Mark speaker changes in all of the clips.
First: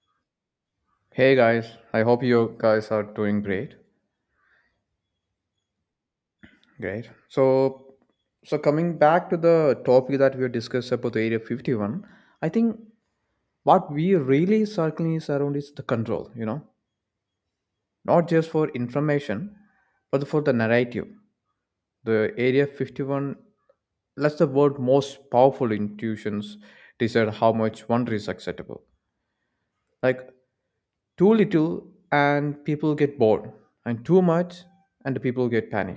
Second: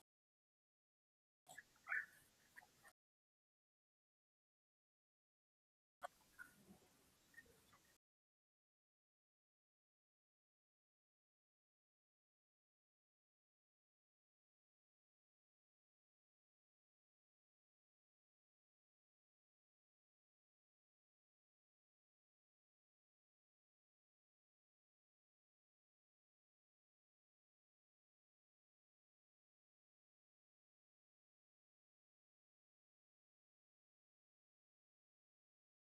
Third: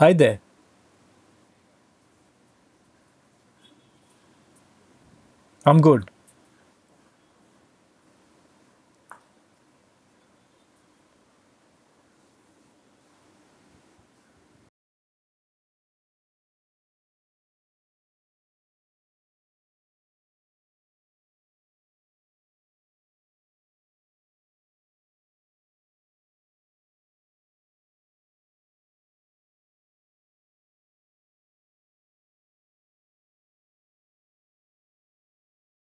Speaker 1: Hi there.
Speaker 2: Hey guys, I hope you guys are doing great.
Speaker 1: I'm good.
Speaker 2: Great. So coming back to the topic that we discussed about the Area 51, I think what we really circling is around is the control. You know, not just for information, but for the narrative. The Area 51 lets the world most powerful intuitions decide how much wonder is acceptable. Like too little and people get bored, and too much and the people get panic.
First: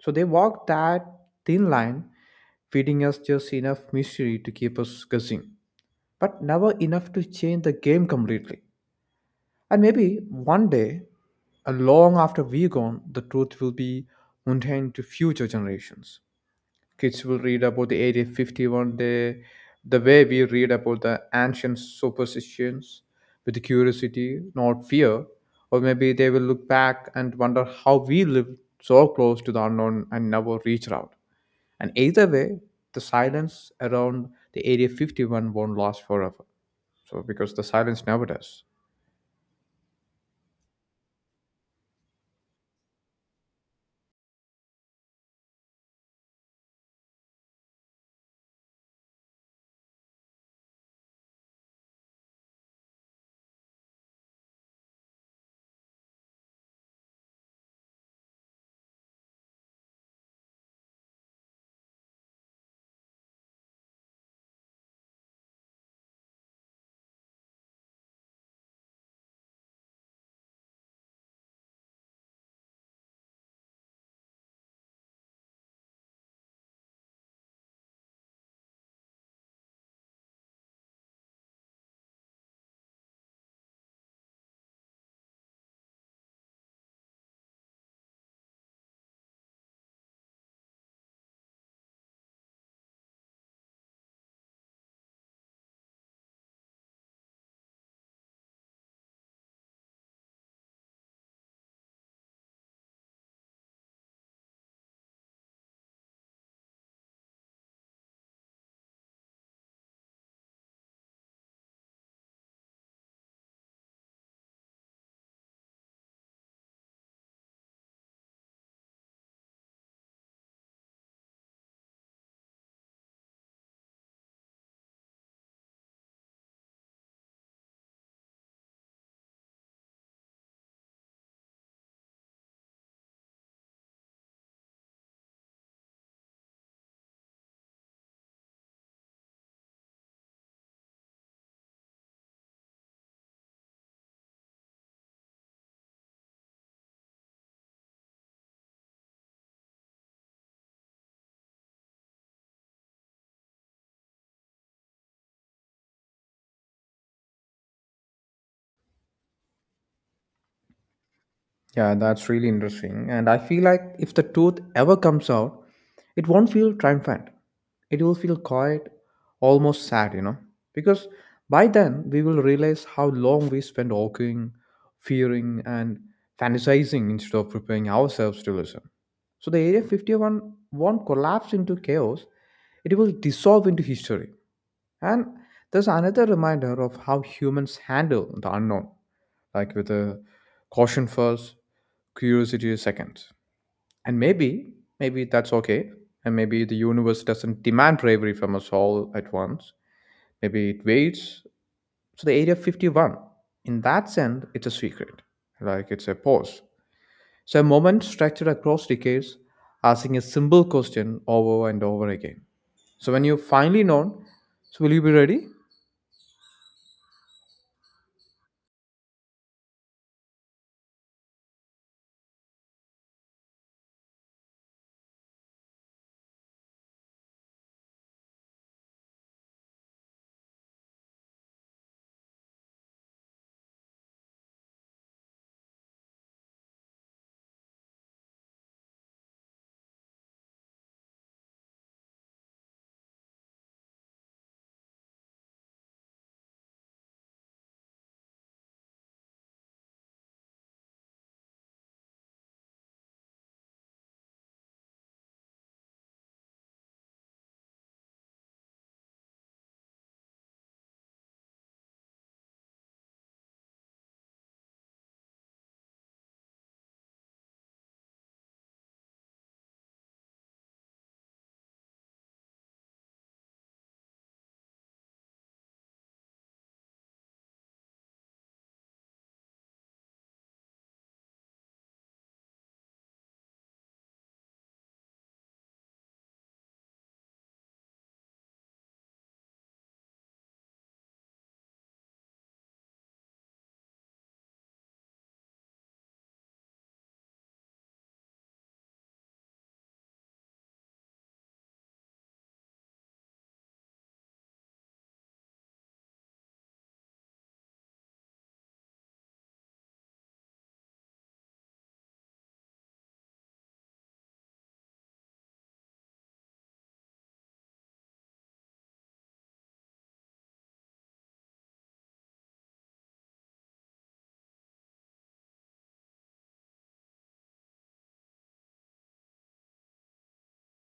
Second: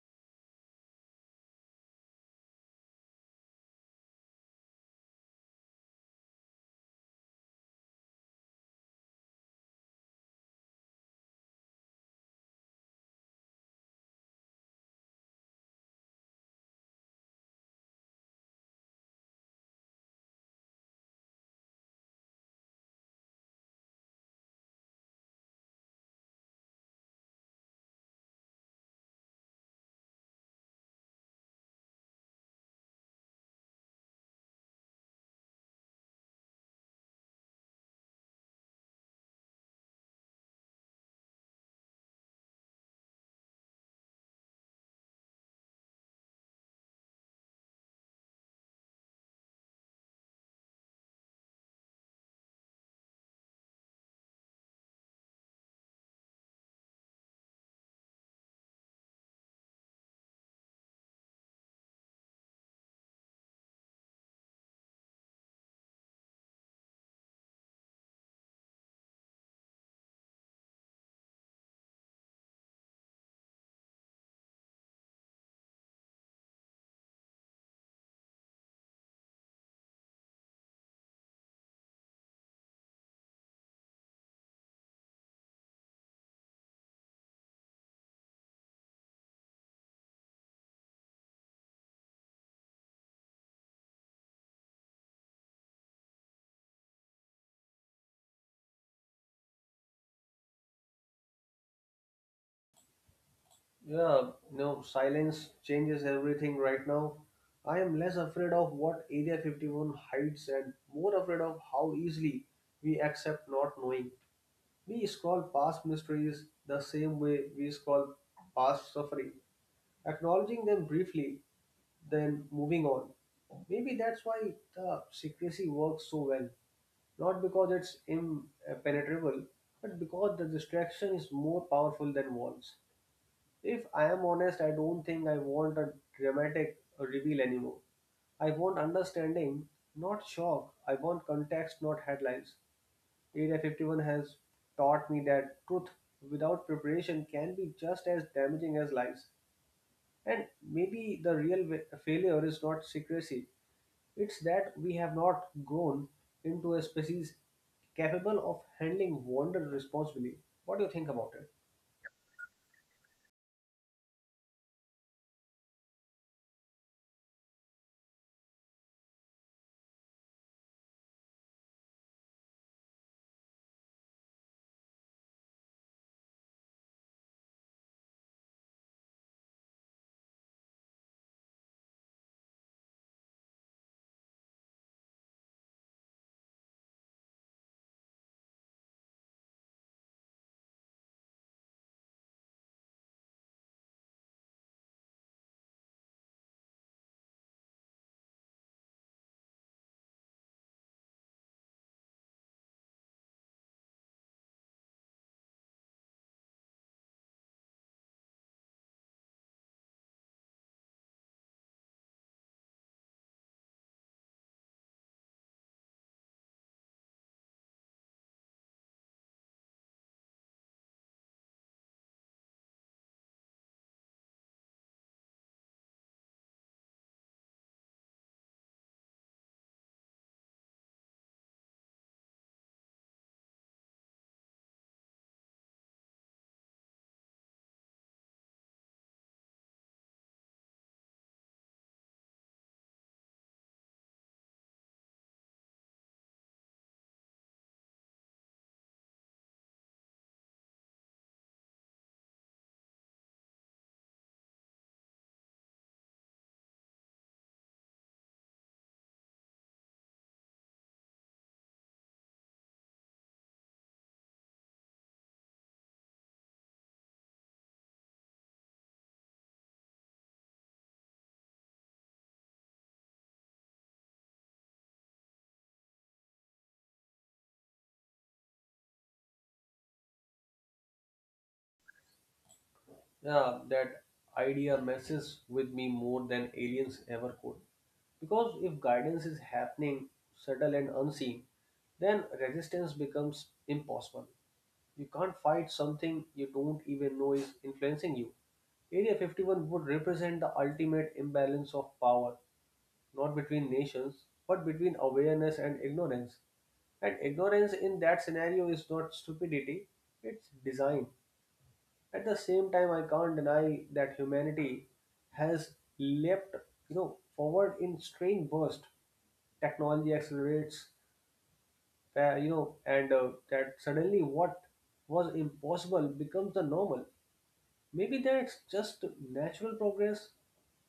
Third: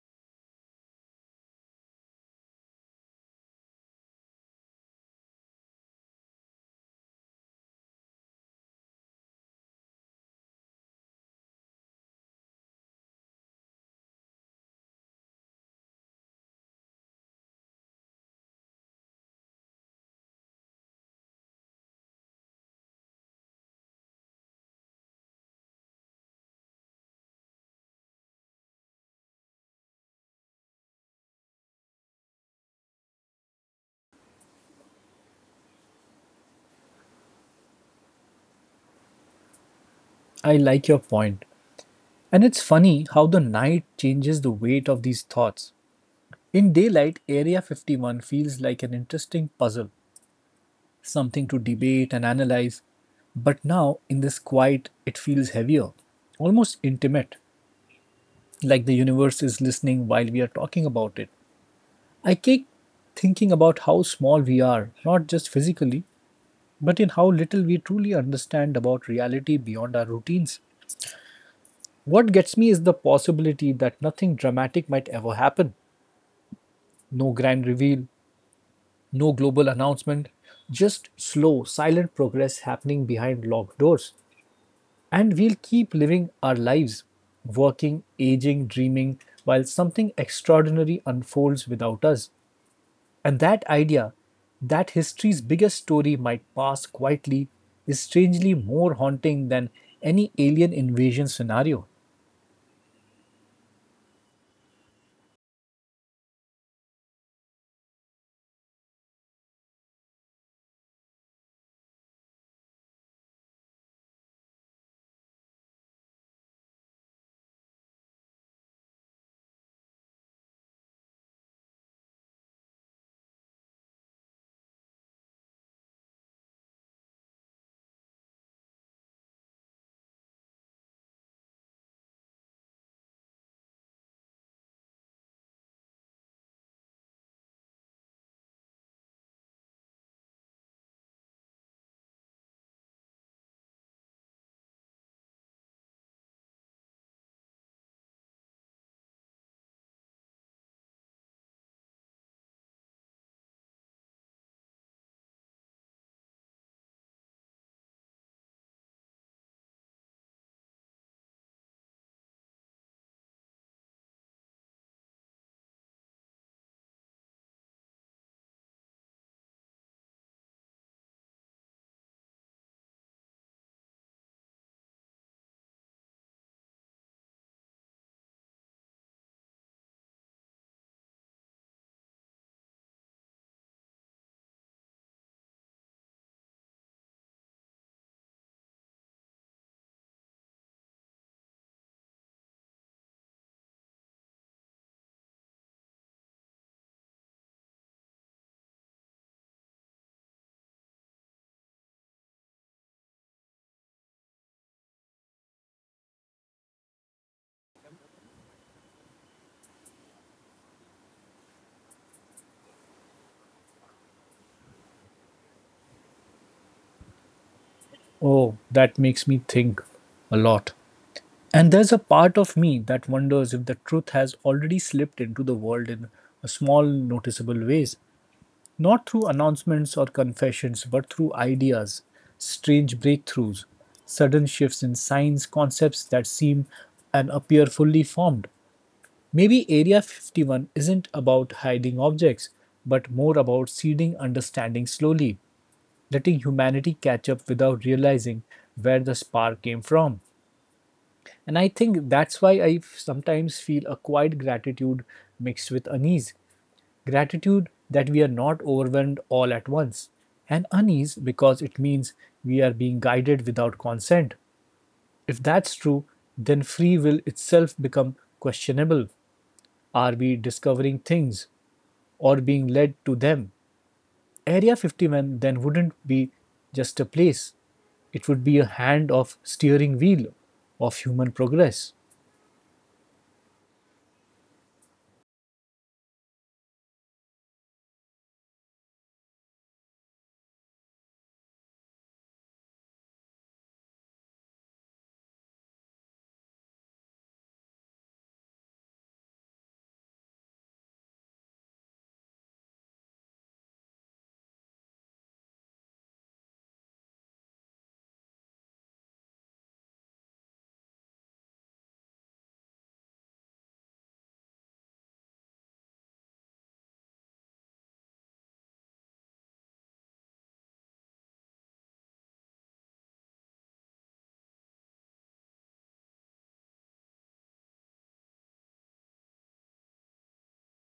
Speaker 2: So they walk that thin line, feeding us just enough mystery to keep us guessing, but never enough to change the game completely. And maybe one day, and long after we're gone, the truth will be mundane to future generations. Kids will read about the area 51 the way we read about the ancient superstitions with curiosity, not fear. Or maybe they will look back and wonder how we lived so close to the unknown and never reached out. And either way, the silence around the area 51 won't last forever, so because the silence never does.
Speaker 1: I like your point. And it's funny how the night changes the weight of these thoughts. In daylight, Area 51 feels like an interesting puzzle, something to debate and analyze. But now, in this quiet, it feels heavier, almost intimate, like the universe is listening while we are talking about it. I keep thinking about how small we are, not just physically, but in how little we truly understand about reality beyond our routines. What gets me is the possibility that nothing dramatic might ever happen. No grand reveal, no global announcement, just slow, silent progress happening behind locked doors. And we'll keep living our lives, working, aging, dreaming, while something extraordinary unfolds without us. And that idea, that history's biggest story might pass quietly, is strangely more haunting than any alien invasion scenario.
Speaker 3: Yeah, Silence changes everything right now. I am less afraid of what Area 51 hides and more afraid of how easily we accept not knowing. We scroll past mysteries the same way we scroll past suffering, acknowledging them briefly, then moving on. Maybe that's why the secrecy works so well, not because it's impenetrable, but because the distraction is more powerful than walls. If I am honest, I don't think I want a dramatic reveal anymore. I want understanding, not shock. I want context, not headlines. Area 51 has taught me that truth without preparation can be just as damaging as lies. And maybe the real failure is not secrecy, it's that we have not grown into a species capable of handling wonder responsibly. What do you think about it?
Speaker 2: Yeah, that's really interesting. And I feel like if the truth ever comes out, it won't feel triumphant. It will feel quiet, almost sad, you know. Because by then, we will realize how long we spent arguing, fearing, and fantasizing instead of preparing ourselves to listen. So the Area 51 won't collapse into chaos, it will dissolve into history. And there's another reminder of how humans handle the unknown, like with a caution first, curiosity second. And maybe that's okay. And maybe the universe doesn't demand bravery from us all at once. Maybe it waits. So the Area 51, in that sense, it's a secret. Like it's a pause. So a moment stretched across decades, asking a simple question over and over again. So when you finally know, so will you be ready?
Speaker 1: Oh, that makes me think a lot. And there's a part of me that wonders if the truth has already slipped into the world in a small, noticeable ways, not through announcements or confessions, but through ideas, strange breakthroughs, sudden shifts in signs, concepts that seem and appear fully formed. Maybe Area 51 isn't about hiding objects, but more about seeding understanding slowly, letting humanity catch up without realizing where the spark came from. And I think that's why I sometimes feel a quiet gratitude mixed with unease. Gratitude that we are not overwhelmed all at once, and unease because it means we are being guided without consent. If that's true, then free will itself become questionable. Are we discovering things or being led to them? Area 51 then wouldn't be just a place. It would be a hand of steering wheel of human progress.
Speaker 3: Yeah, that idea messes with me more than aliens ever could. Because if guidance is happening, subtle and unseen, then resistance becomes impossible. You can't fight something you don't even know is influencing you. Area 51 would represent the ultimate imbalance of power, not between nations, but between awareness and ignorance. And ignorance in that scenario is not stupidity, it's design. At the same time, I can't deny that humanity has leapt, forward in strange burst. Technology accelerates, you know, and that suddenly what was impossible becomes the normal. Maybe that's just natural progress,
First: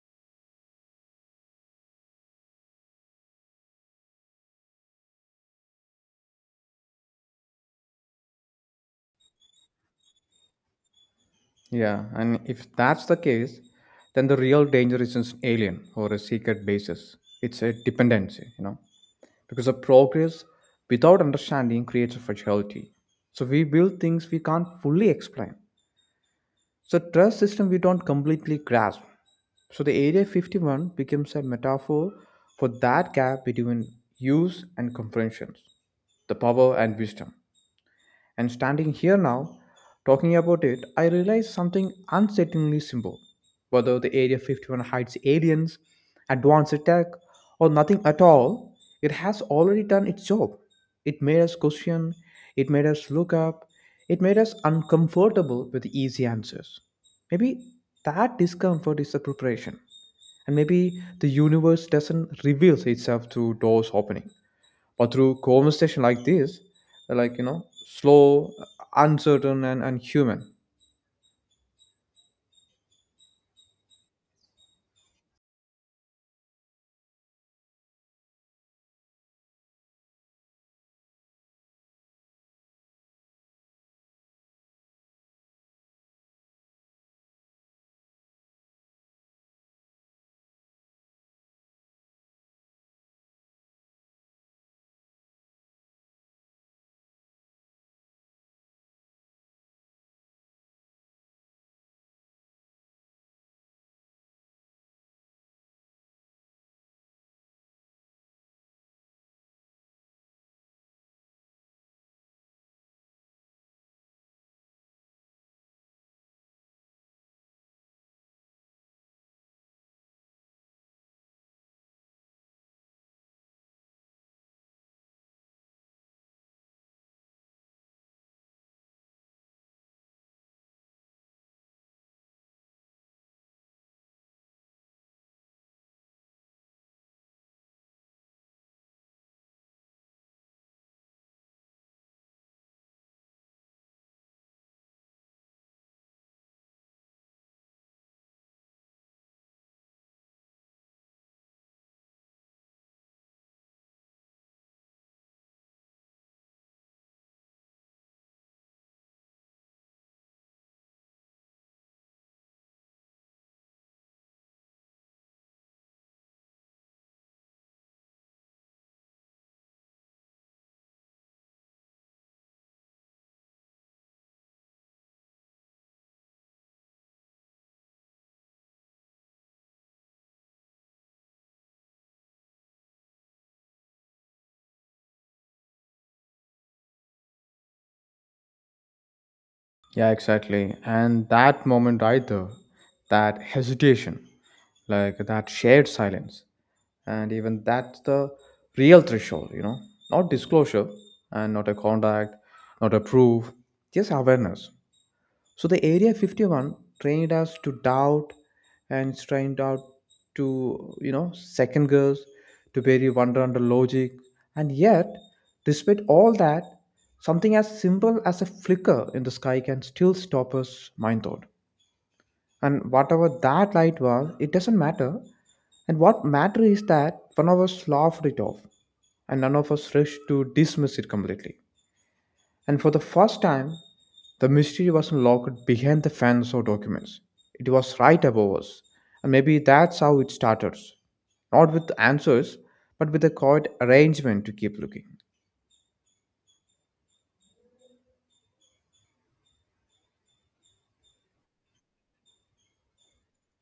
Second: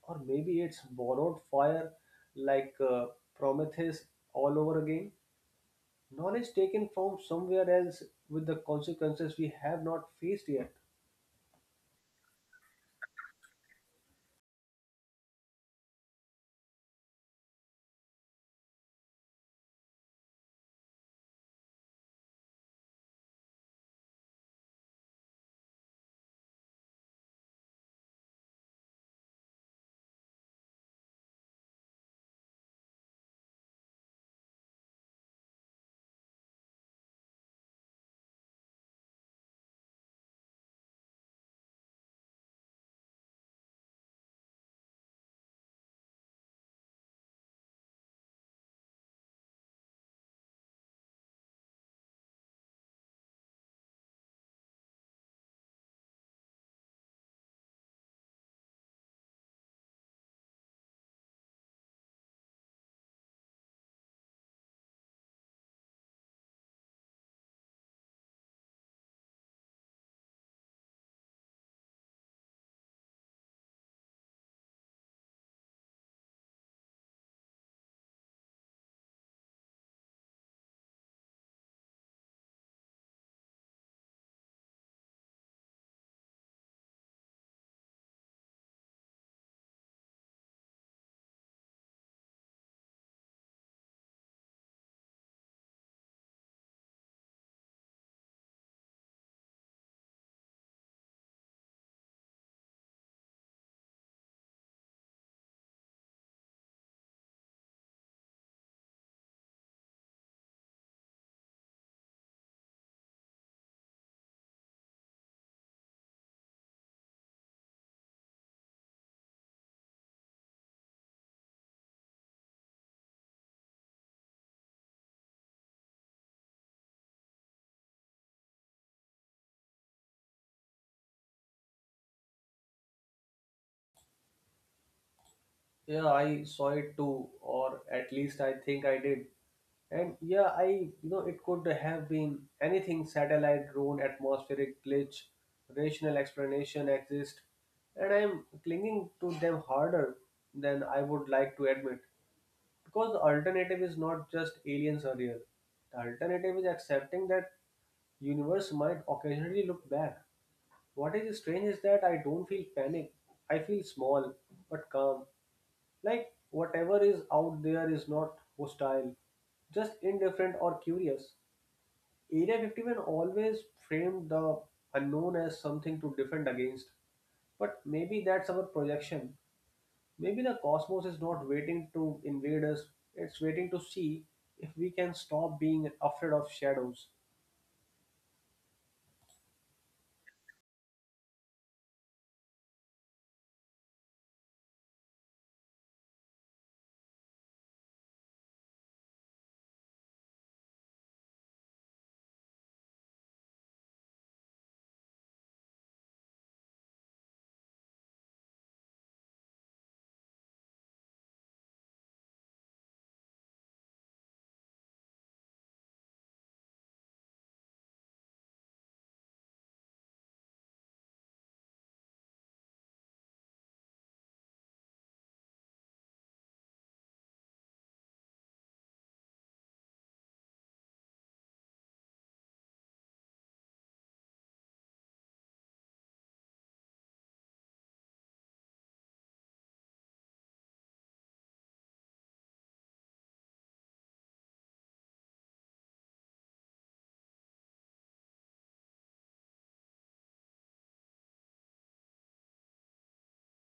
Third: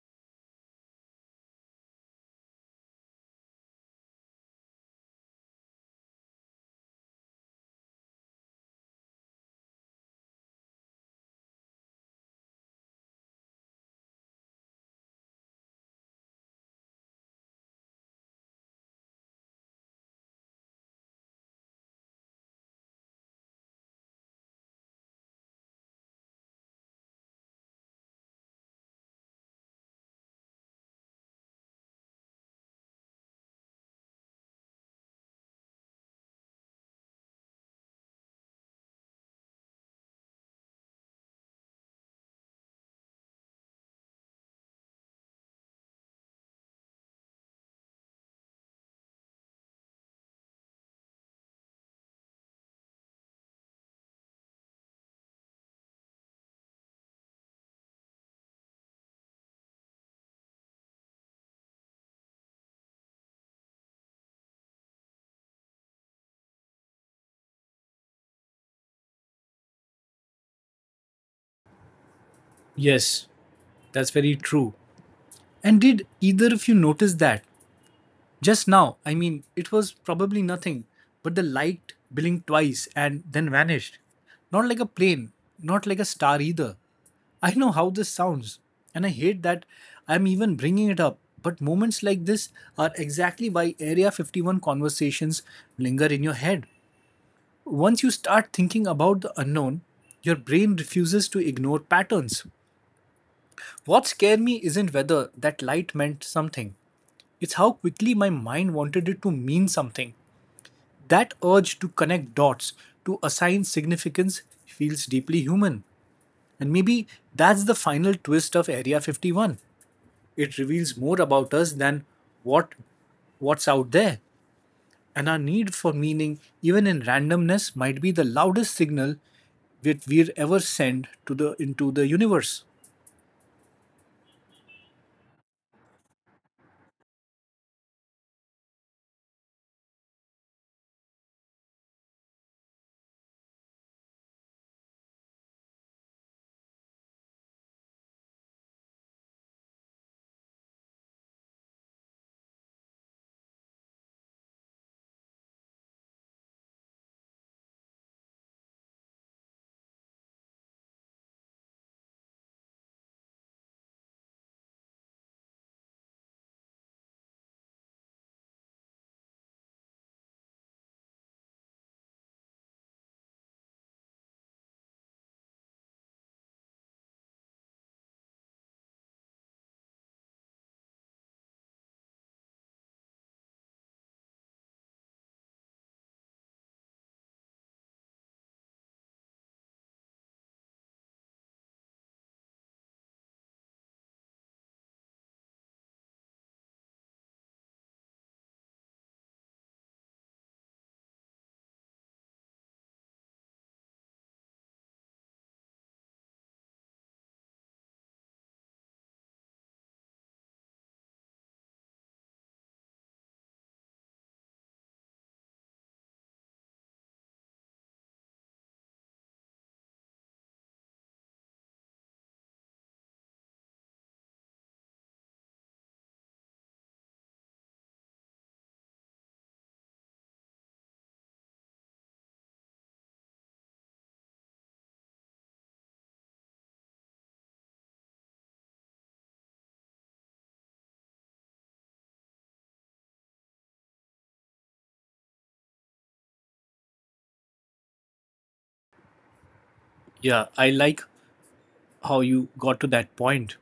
Speaker 3: or maybe it's borrowed fire, like Prometheus all over again. Knowledge taken from somewhere else with the consequences we have not faced yet.
Speaker 2: Yeah, and if that's the case, then the real danger isn't alien or a secret basis. It's a dependency, you know, because the progress without understanding creates a fragility. So we build things we can't fully explain. So trust system we don't completely grasp. So the Area 51 becomes a metaphor for that gap between use and comprehensions, the power and wisdom. And standing here now, talking about it, I realize something unsettlingly simple. Whether the Area 51 hides aliens, advanced tech, or nothing at all, it has already done its job. It made us question, it made us look up, it made us uncomfortable with easy answers. Maybe that discomfort is the preparation, and maybe the universe doesn't reveal itself through doors opening but through conversation like this, like you know, slow, uncertain, and human.
Speaker 1: Yes, that's very true. And did either of you notice that? Just now, I mean, it was probably nothing, but the light blinked twice and then vanished. Not like a plane, not like a star either. I know how this sounds, and I hate that I'm even bringing it up, but moments like this are exactly why Area 51 conversations linger in your head. Once you start thinking about the unknown, your brain refuses to ignore patterns. What scared me isn't whether that light meant something, it's how quickly my mind wanted it to mean something. That urge to connect dots, to assign significance, feels deeply human. And maybe that's the final twist of Area 51. It reveals more about us than what what's out there. And our need for meaning, even in randomness, might be the loudest signal that we're ever sent to the into the universe.
Speaker 3: Yeah, I saw it too, or at least I think I did. And yeah, I, you know, it could have been anything, satellite, drone, atmospheric glitch, rational explanation exist. And I'm clinging to them harder than I would like to admit. Because the alternative is not just aliens are real, the alternative is accepting that universe might occasionally look back. What is strange is that I don't feel panic. I feel small but calm. Like whatever is out there is not hostile, just indifferent or curious. Area 51 always framed the unknown as something to defend against. But maybe that's our projection. Maybe the cosmos is not waiting to invade us, it's waiting to see if we can stop being afraid of shadows.
Speaker 2: Yeah, exactly. And that moment right there, that hesitation, like that shared silence, and even that's the real threshold, you know. Not disclosure, and not a contact, not a proof, just awareness. So the Area 51 trained us to doubt and it's trained out to, you know, second guess, to bury wonder under logic. And yet, despite all that, something as simple as a flicker in the sky can still stop us, mind thought. And whatever that light was, it doesn't matter. And what matters is that one of us laughed it off and none of us rushed to dismiss it completely. And for the first time, the mystery wasn't locked behind the fans or documents. It was right above us. And maybe that's how it started. Not with answers, but with a quiet arrangement to keep looking.
Speaker 1: Yeah, I like how you got to that point.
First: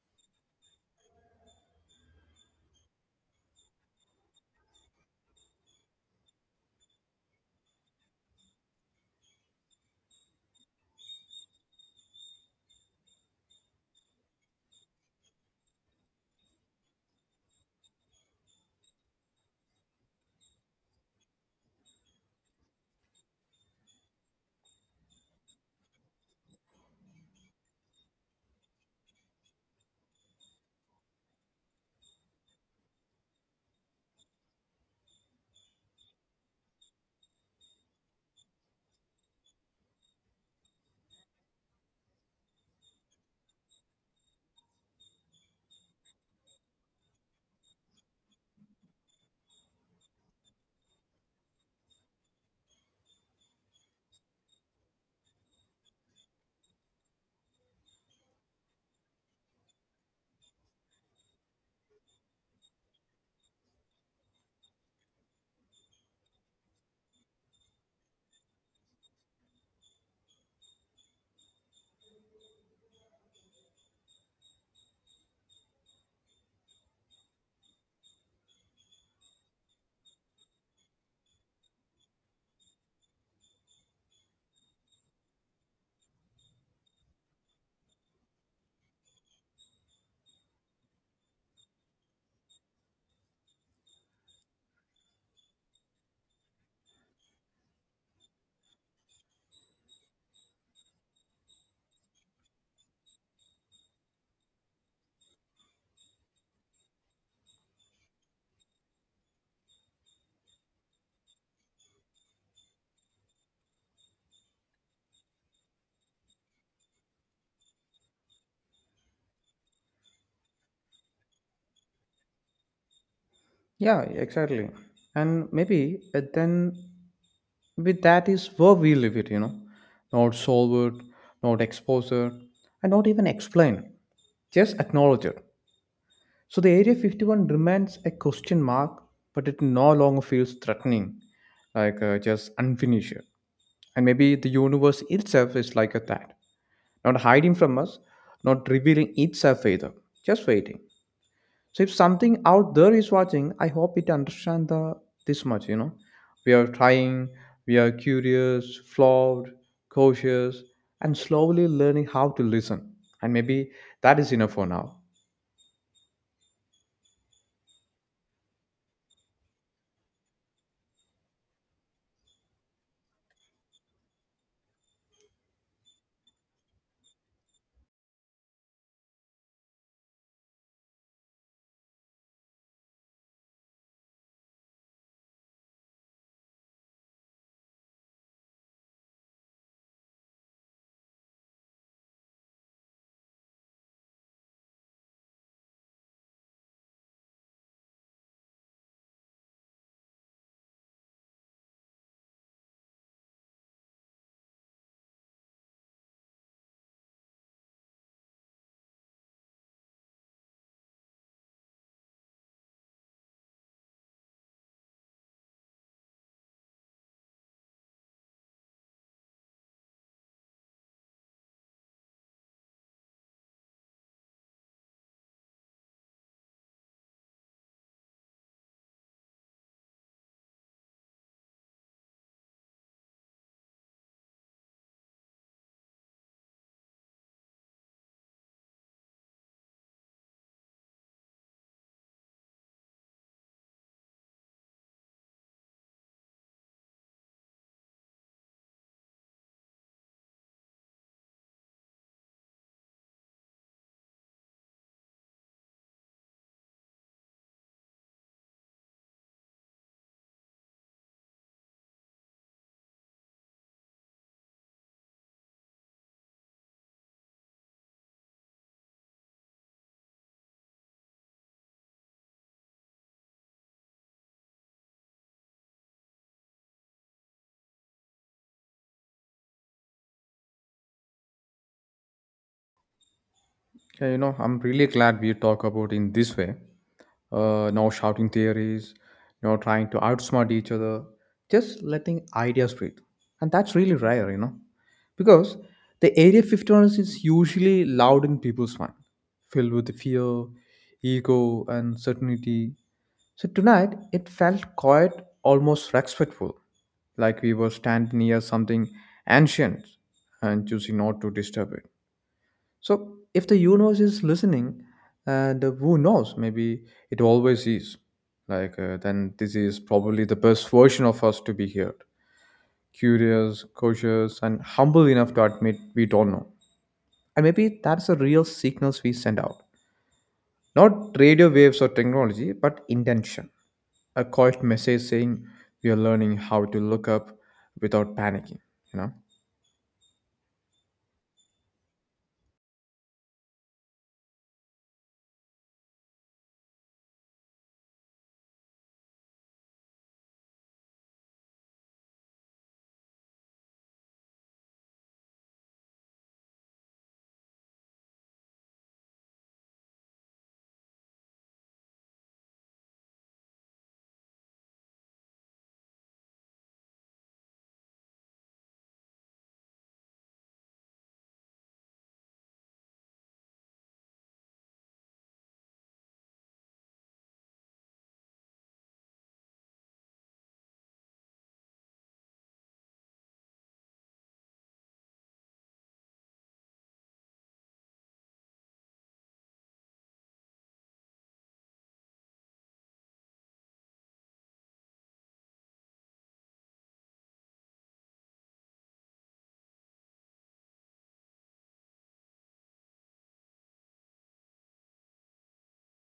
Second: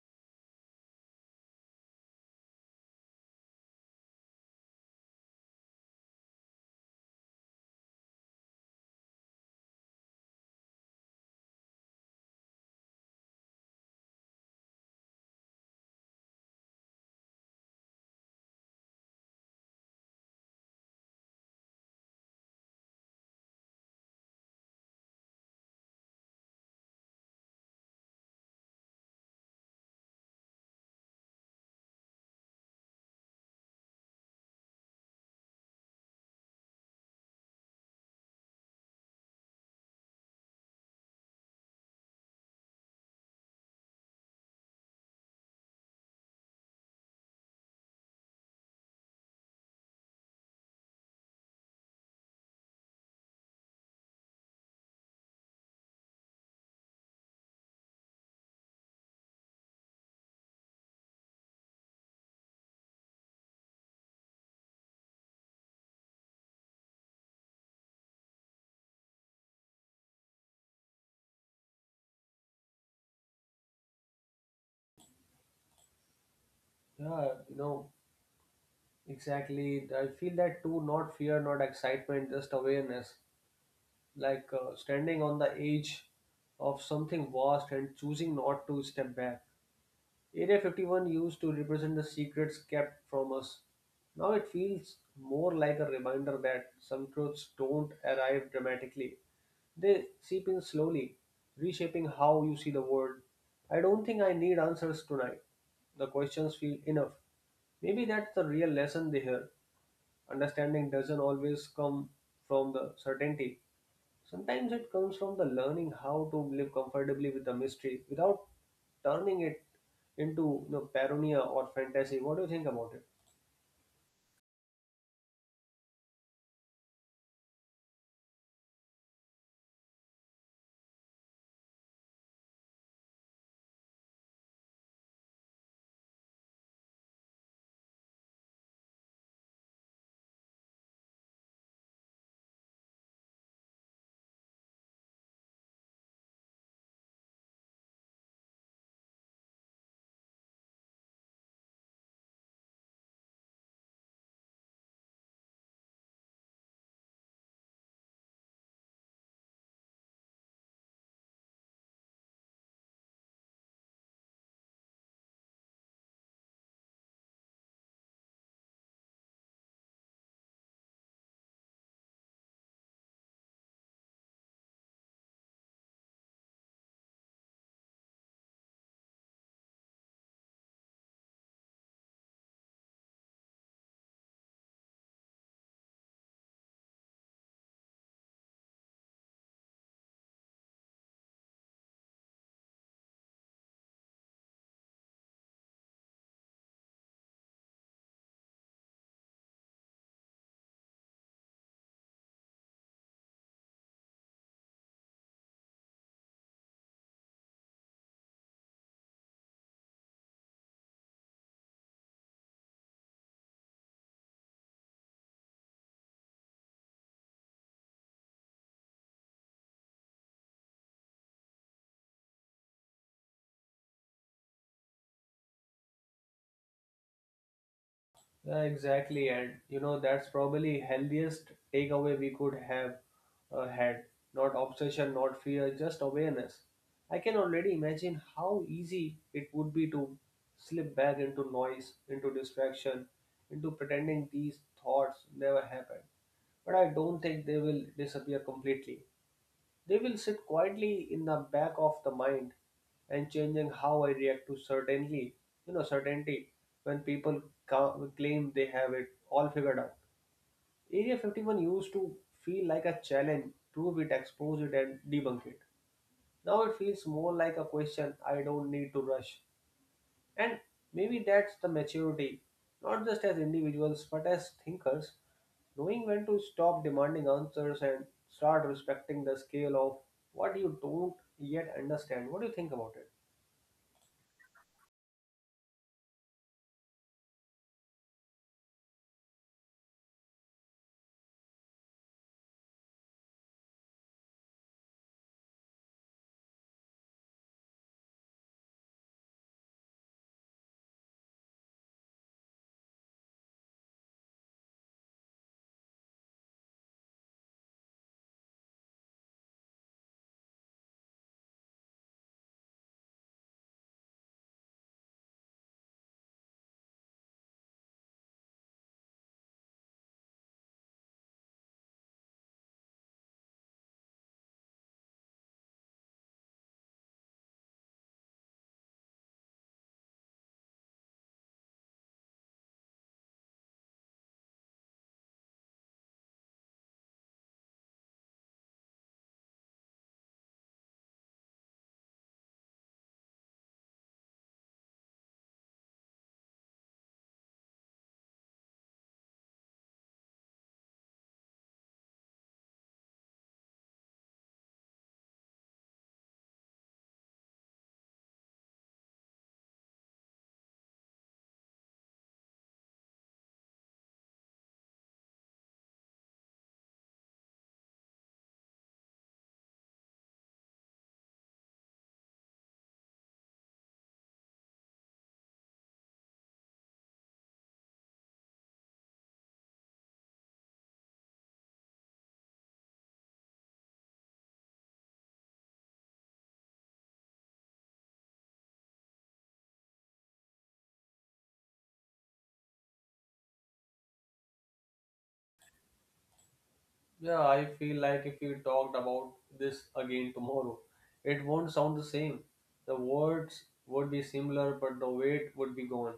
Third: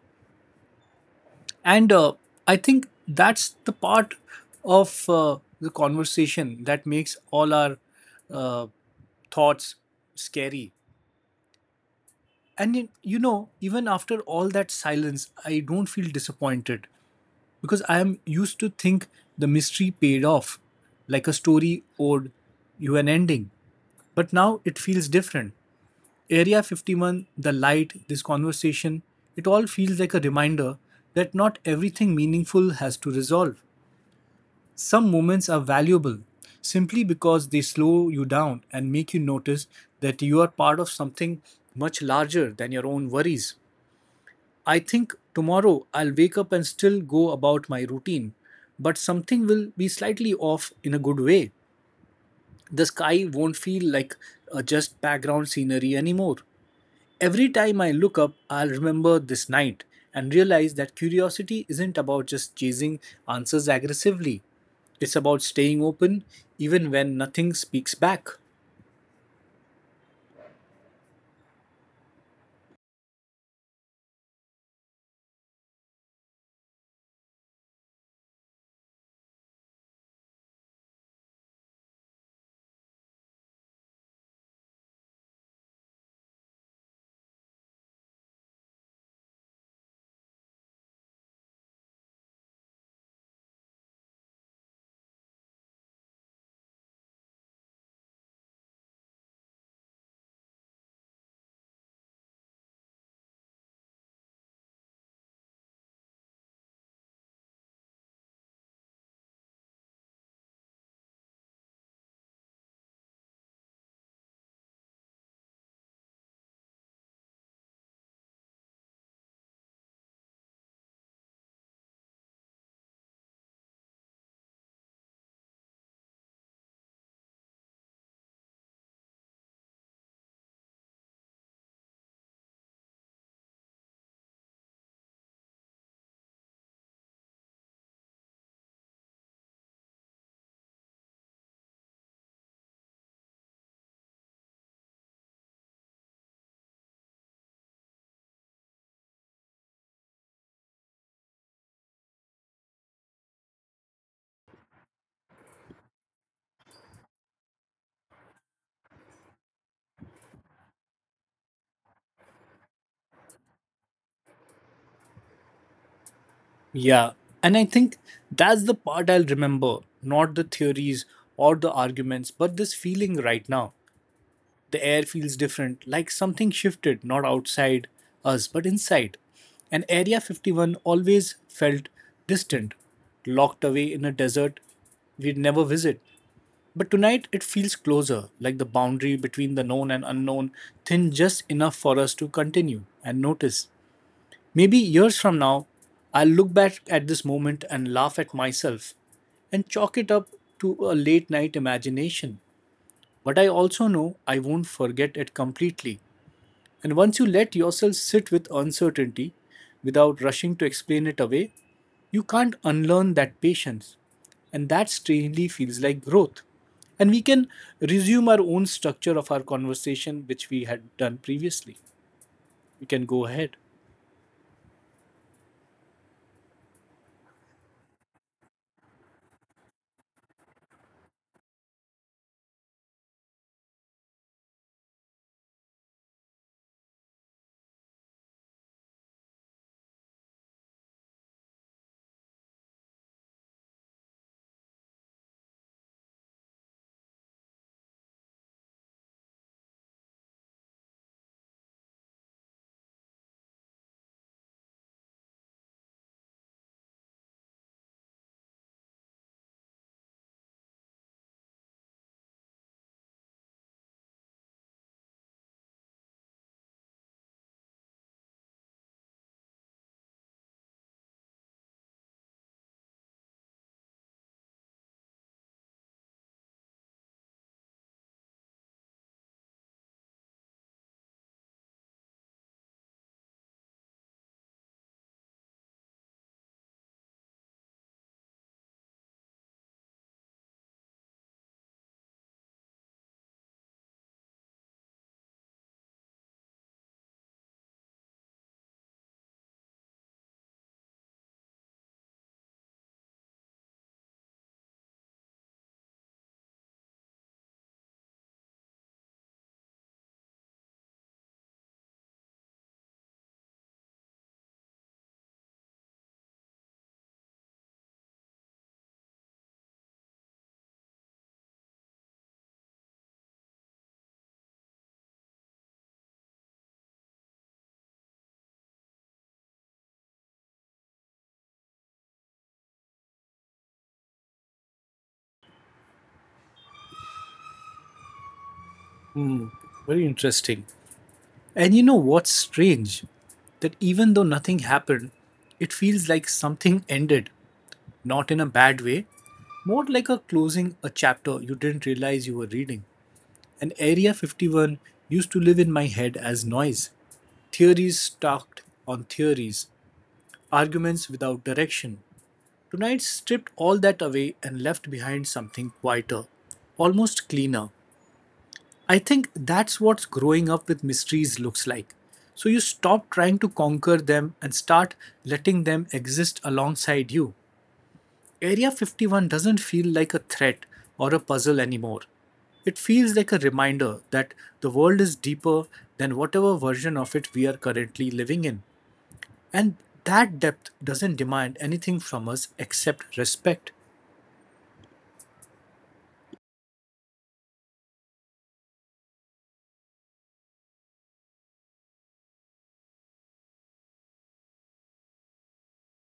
Speaker 1: And I think that's the part of the conversation that makes all our uh, thoughts scary. And y- you know, Even after all that silence, I don't feel disappointed because I am used to think the mystery paid off, like a story owed you an ending. But now it feels different. Area 51, the light, this conversation, it all feels like a reminder that not everything meaningful has to resolve. Some moments are valuable simply because they slow you down and make you notice that you are part of something much larger than your own worries. I think tomorrow I'll wake up and still go about my routine, but something will be slightly off in a good way. The sky won't feel like just background scenery anymore. Every time I look up, I'll remember this night and realize that curiosity isn't about just chasing answers aggressively. It's about staying open even when nothing speaks back.
Speaker 3: Yeah, you know, Exactly. I feel that too, not fear, not excitement, just awareness. Like standing on the edge of something vast and choosing not to step back. Area 51 used to represent the secrets kept from us. Now it feels more like a reminder that some truths don't arrive dramatically. They seep in slowly, reshaping how you see the world. I don't think I need answers tonight. The questions feel enough. Maybe that's the real lesson they hear, understanding doesn't always come from the certainty. Sometimes it comes from the learning how to live comfortably with the mystery without turning it into paranoia or fantasy. What do you think about it?
Speaker 2: Yeah, exactly. And maybe then with that is where we live it, you know. Not solve it, not expose it, and not even explain. Just acknowledge it. So the Area 51 remains a question mark, but it no longer feels threatening, like just unfinished. And maybe the universe itself is like a that, not hiding from us, not revealing itself either, just waiting. So if something out there is watching, I hope it understands the this much. You know, we are trying, we are curious, flawed, cautious, and slowly learning how to listen. And maybe that is enough for now.
Speaker 1: Yeah, and I think that's the part I'll remember, not the theories or the arguments, but this feeling right now. The air feels different, like something shifted, not outside us, but inside. And Area 51 always felt distant, locked away in a desert we'd never visit. But tonight it feels closer, like the boundary between the known and unknown thin just enough for us to continue and notice. Maybe years from now, I'll look back at this moment and laugh at myself and chalk it up to a late night imagination. But I also know I won't forget it completely. And once you let yourself sit with uncertainty without rushing to explain it away, you can't unlearn that patience. And that strangely feels like growth. And we can resume our own structure of our conversation, which we had done previously. We can go ahead.
Speaker 3: Yeah, exactly, and you know that's probably healthiest takeaway we could have had. Not obsession, not fear, just awareness. I can already imagine how easy it would be to slip back into noise, into distraction, into pretending these thoughts never happened. But I don't think they will disappear completely. They will sit quietly in the back of the mind and changing how I react to certainly, certainty when people claim they have it all figured out. Area 51 used to feel like a challenge, prove it, expose it, and debunk it. Now it feels more like a question I don't need to rush. And maybe that's the maturity, not just as individuals, but as thinkers. Knowing when to stop demanding answers and start respecting the scale of what you don't yet understand. What do you think about it?
Speaker 2: Yeah, you know, I'm really glad we talk about in this way. No shouting theories, no trying to outsmart each other, just letting ideas breathe. And that's really rare, you know, because the Area 51 is usually loud in people's mind, filled with fear, ego, and certainty. So tonight, it felt quiet, almost respectful, like we were standing near something ancient and choosing not to disturb it. So, if the universe is listening, and who knows, maybe it always is, like, then this is probably the best version of us to be here, curious, cautious, and humble enough to admit we don't know. And maybe that's the real signals we send out, not radio waves or technology, but intention, a quiet message saying we are learning how to look up without panicking, you know.
Speaker 1: Very interesting. And you know what's strange? That even though nothing happened, it feels like something ended, not in a bad way, more like a closing a chapter you didn't realize you were reading. And Area 51 used to live in my head as noise. Theories stacked on theories, arguments without direction. Tonight stripped all that away and left behind something quieter, almost cleaner. I think that's what growing up with mysteries looks like. So you stop trying to conquer them and start letting them exist alongside you. Area 51 doesn't feel like a threat or a puzzle anymore. It feels like a reminder that the world is deeper than whatever version of it we are currently living in. And that depth doesn't demand anything from us except respect.
Speaker 3: Yeah, I feel like if we talked about this again tomorrow, it won't sound the same. The words would be similar, but the weight would be gone.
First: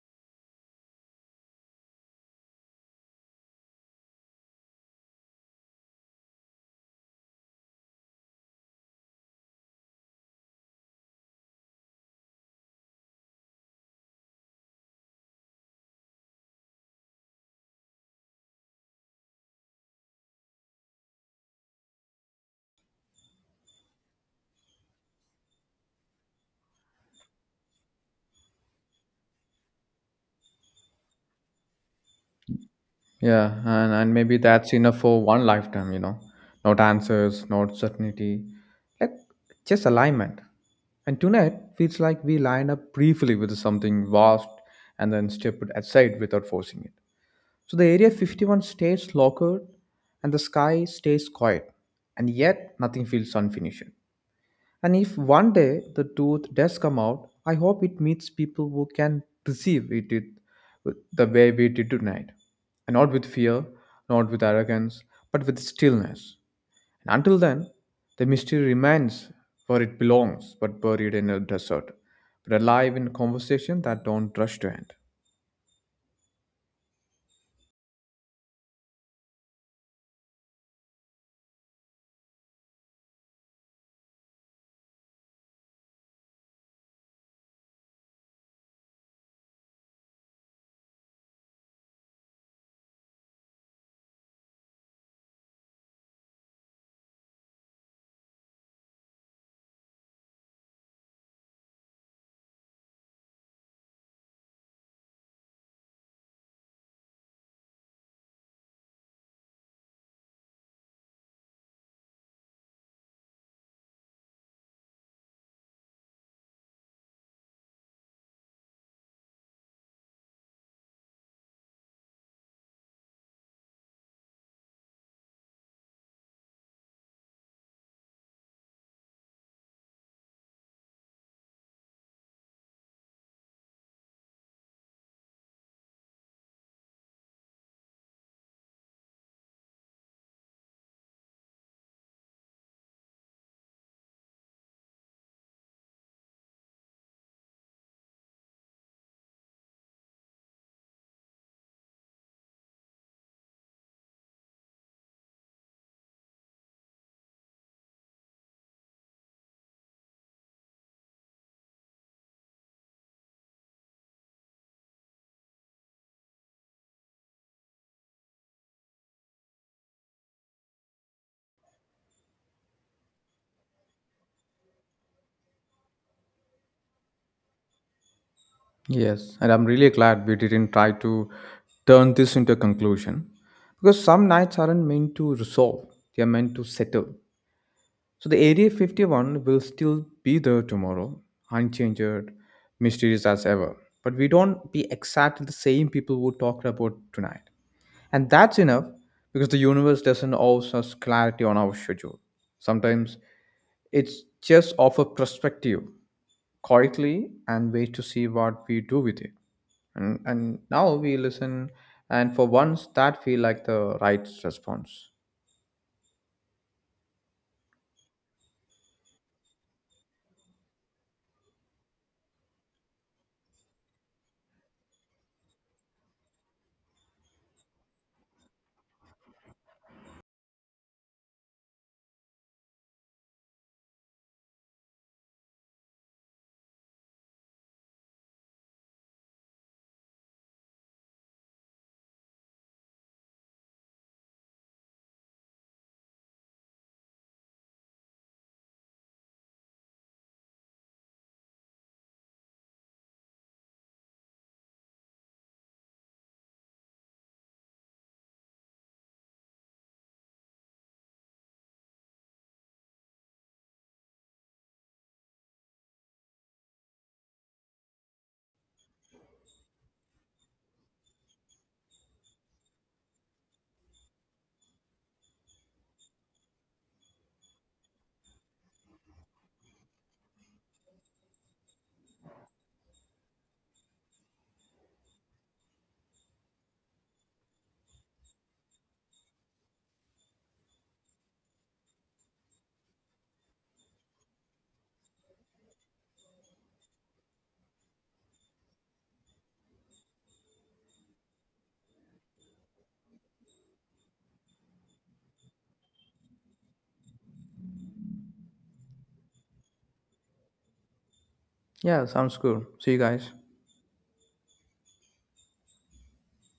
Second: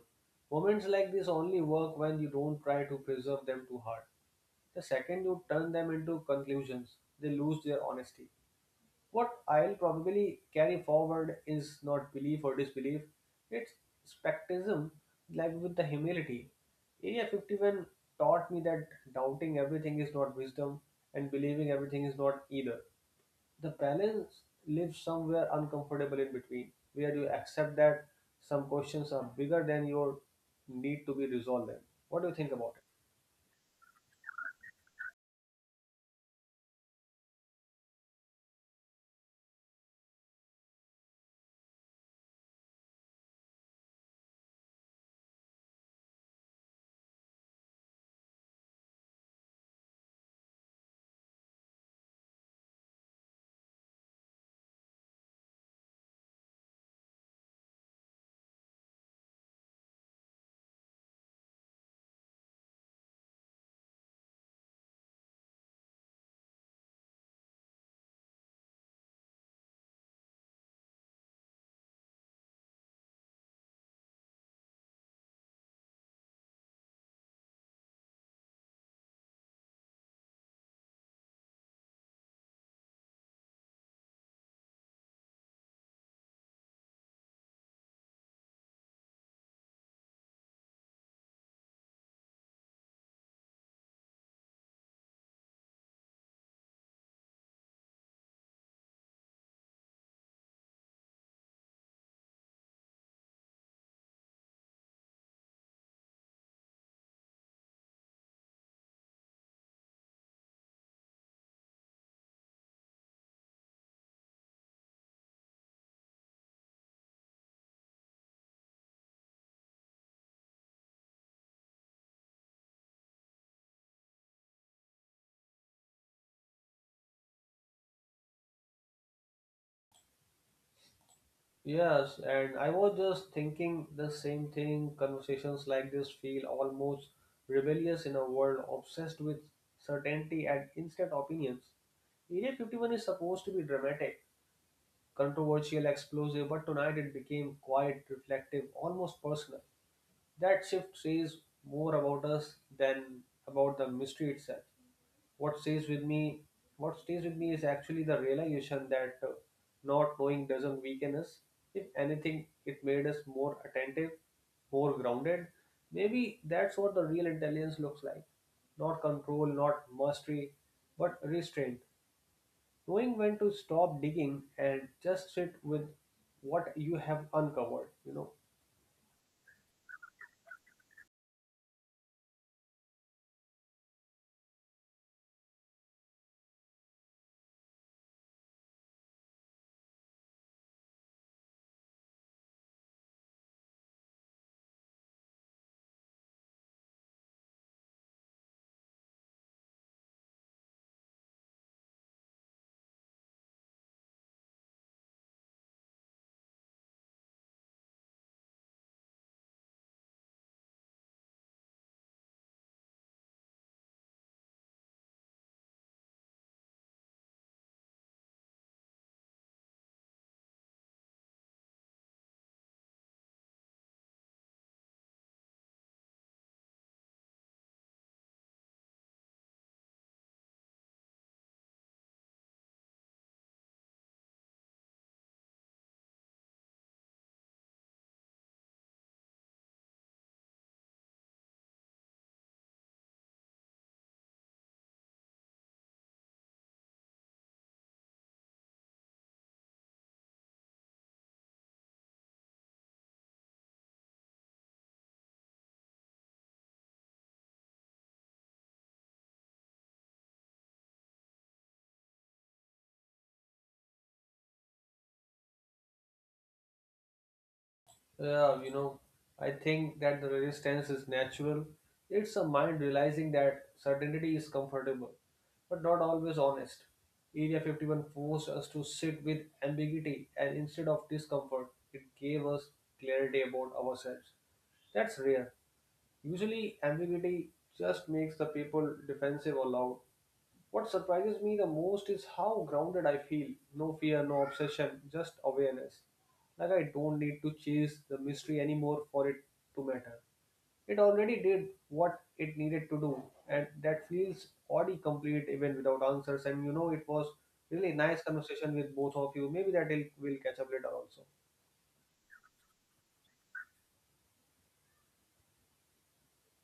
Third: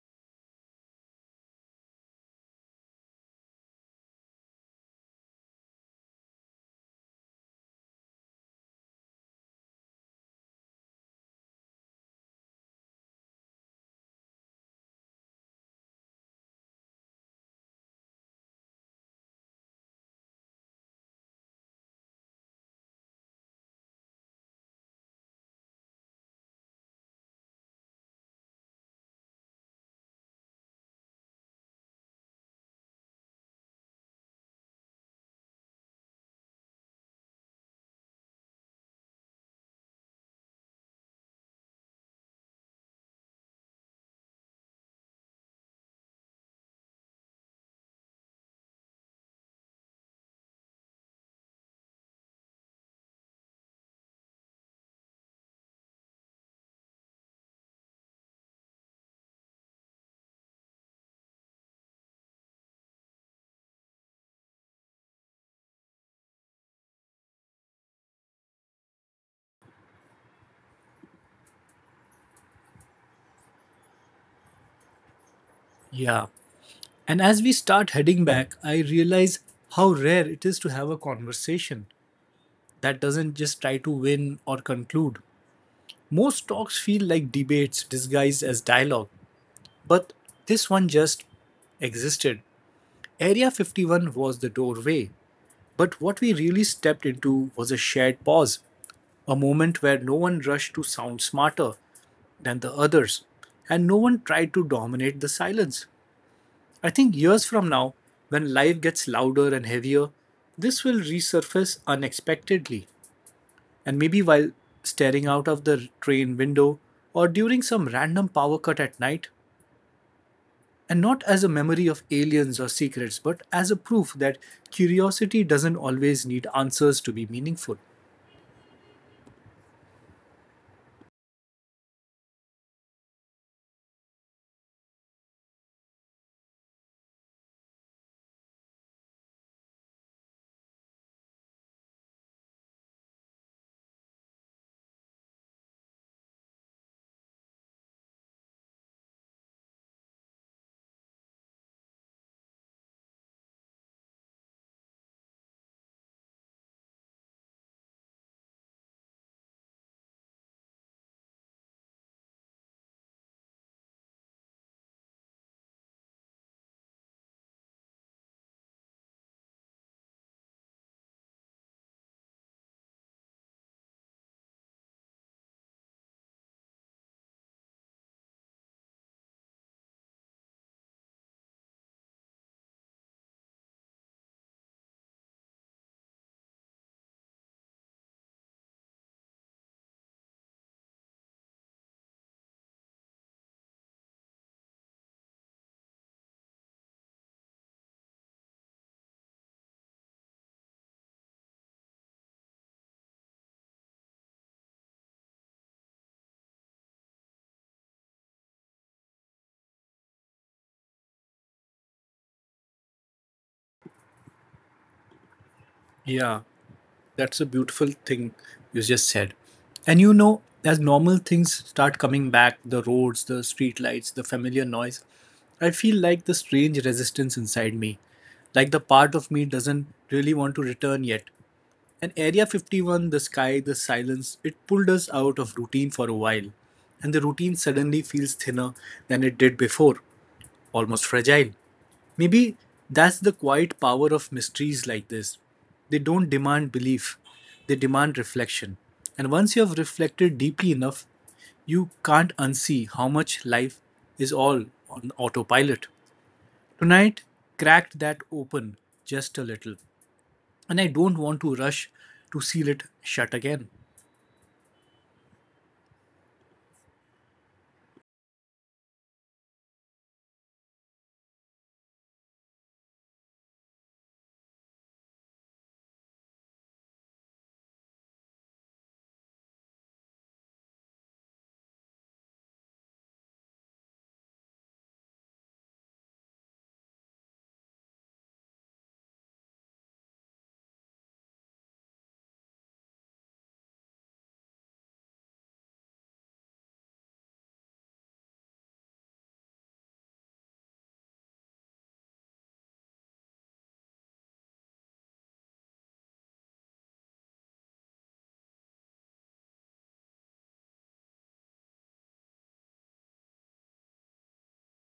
Speaker 3: Moments like this only work when you don't try to preserve them too hard. The second you turn them into conclusions, they lose their honesty. What I'll probably carry forward is not belief or disbelief, it's skepticism, like with the humility. Area 51 taught me that doubting everything is not wisdom and believing everything is not either. The balance lives somewhere uncomfortable in between, where you accept that some questions are bigger than your need to be resolved them. What do you think about?
Speaker 2: Yeah, and maybe that's enough for one lifetime, you know. Not answers, not certainty, like just alignment. And tonight feels like we lined up briefly with something vast and then stepped aside without forcing it. So the Area 51 stays locked and the sky stays quiet, and yet nothing feels unfinished. And if one day the truth does come out, I hope it meets people who can receive it with the way we did tonight. And not with fear, not with arrogance, but with stillness. And until then, the mystery remains where it belongs, but buried in a desert, but alive in conversation that don't rush to end.
Speaker 1: Yeah. And as we start heading back, I realize how rare it is to have a conversation that doesn't just try to win or conclude. Most talks feel like debates disguised as dialogue, but this one just existed. Area 51 was the doorway, but what we really stepped into was a shared pause, a moment where no one rushed to sound smarter than the others, and no one tried to dominate the silence. I think years from now, when life gets louder and heavier, this will resurface unexpectedly, and maybe while staring out of the train window or during some random power cut at night, and not as a memory of aliens or secrets, but as a proof that curiosity doesn't always need answers to be meaningful.
Speaker 3: Yes, and I was just thinking the same thing. Conversations like this feel almost rebellious in a world obsessed with certainty and instant opinions. Area 51 is supposed to be dramatic, controversial, explosive, but tonight it became quiet, reflective, almost personal. That shift says more about us than about the mystery itself. what stays with me what stays with me is actually the realization that not knowing doesn't weaken us. If anything, it made us more attentive, more grounded. Maybe that's what the real intelligence looks like, not control, not mastery, but restraint. Knowing when to stop digging and just sit with what you have uncovered.
Speaker 2: Yes, and I'm really glad we didn't try to turn this into a conclusion because some nights aren't meant to resolve, they are meant to settle. So the Area 51 will still be there tomorrow, unchanged, mysterious as ever. But we don't be exactly the same people who talked about tonight. And that's enough because the universe doesn't always us clarity on our schedule. Sometimes it's just offer perspective quietly and wait to see what we do with it. And now we listen and for once that feel like the right response.
Speaker 1: Yeah, that's a beautiful thing you just said. And you know, as normal things start coming back the roads, the streetlights, the familiar noise I feel like the strange resistance inside me. Like the part of me doesn't really want to return yet, and Area 51, the sky, the silence, it pulled us out of routine for a while. And the routine suddenly feels thinner than it did before, almost fragile. Maybe that's the quiet power of mysteries like this. They don't demand belief, they demand reflection. And once you have reflected deeply enough, you can't unsee how much life is all on autopilot. Tonight cracked that open just a little and I don't want to rush to seal it shut again.
Speaker 3: Yeah, you know, I think that the resistance is natural. It's a mind realizing that certainty is comfortable, but not always honest. Area 51 forced us to sit with ambiguity, and instead of discomfort, it gave us clarity about ourselves. That's rare. Usually, ambiguity just makes the people defensive or loud. What surprises me the most is how grounded I feel. No fear, no obsession, just awareness. Like I don't need to chase the mystery anymore for it to matter. It already did what it needed to do, and that feels already complete even without answers. And you know, it was really nice conversation with both of you. Maybe that will catch up later also.
Speaker 2: Yeah, sounds good. See you guys.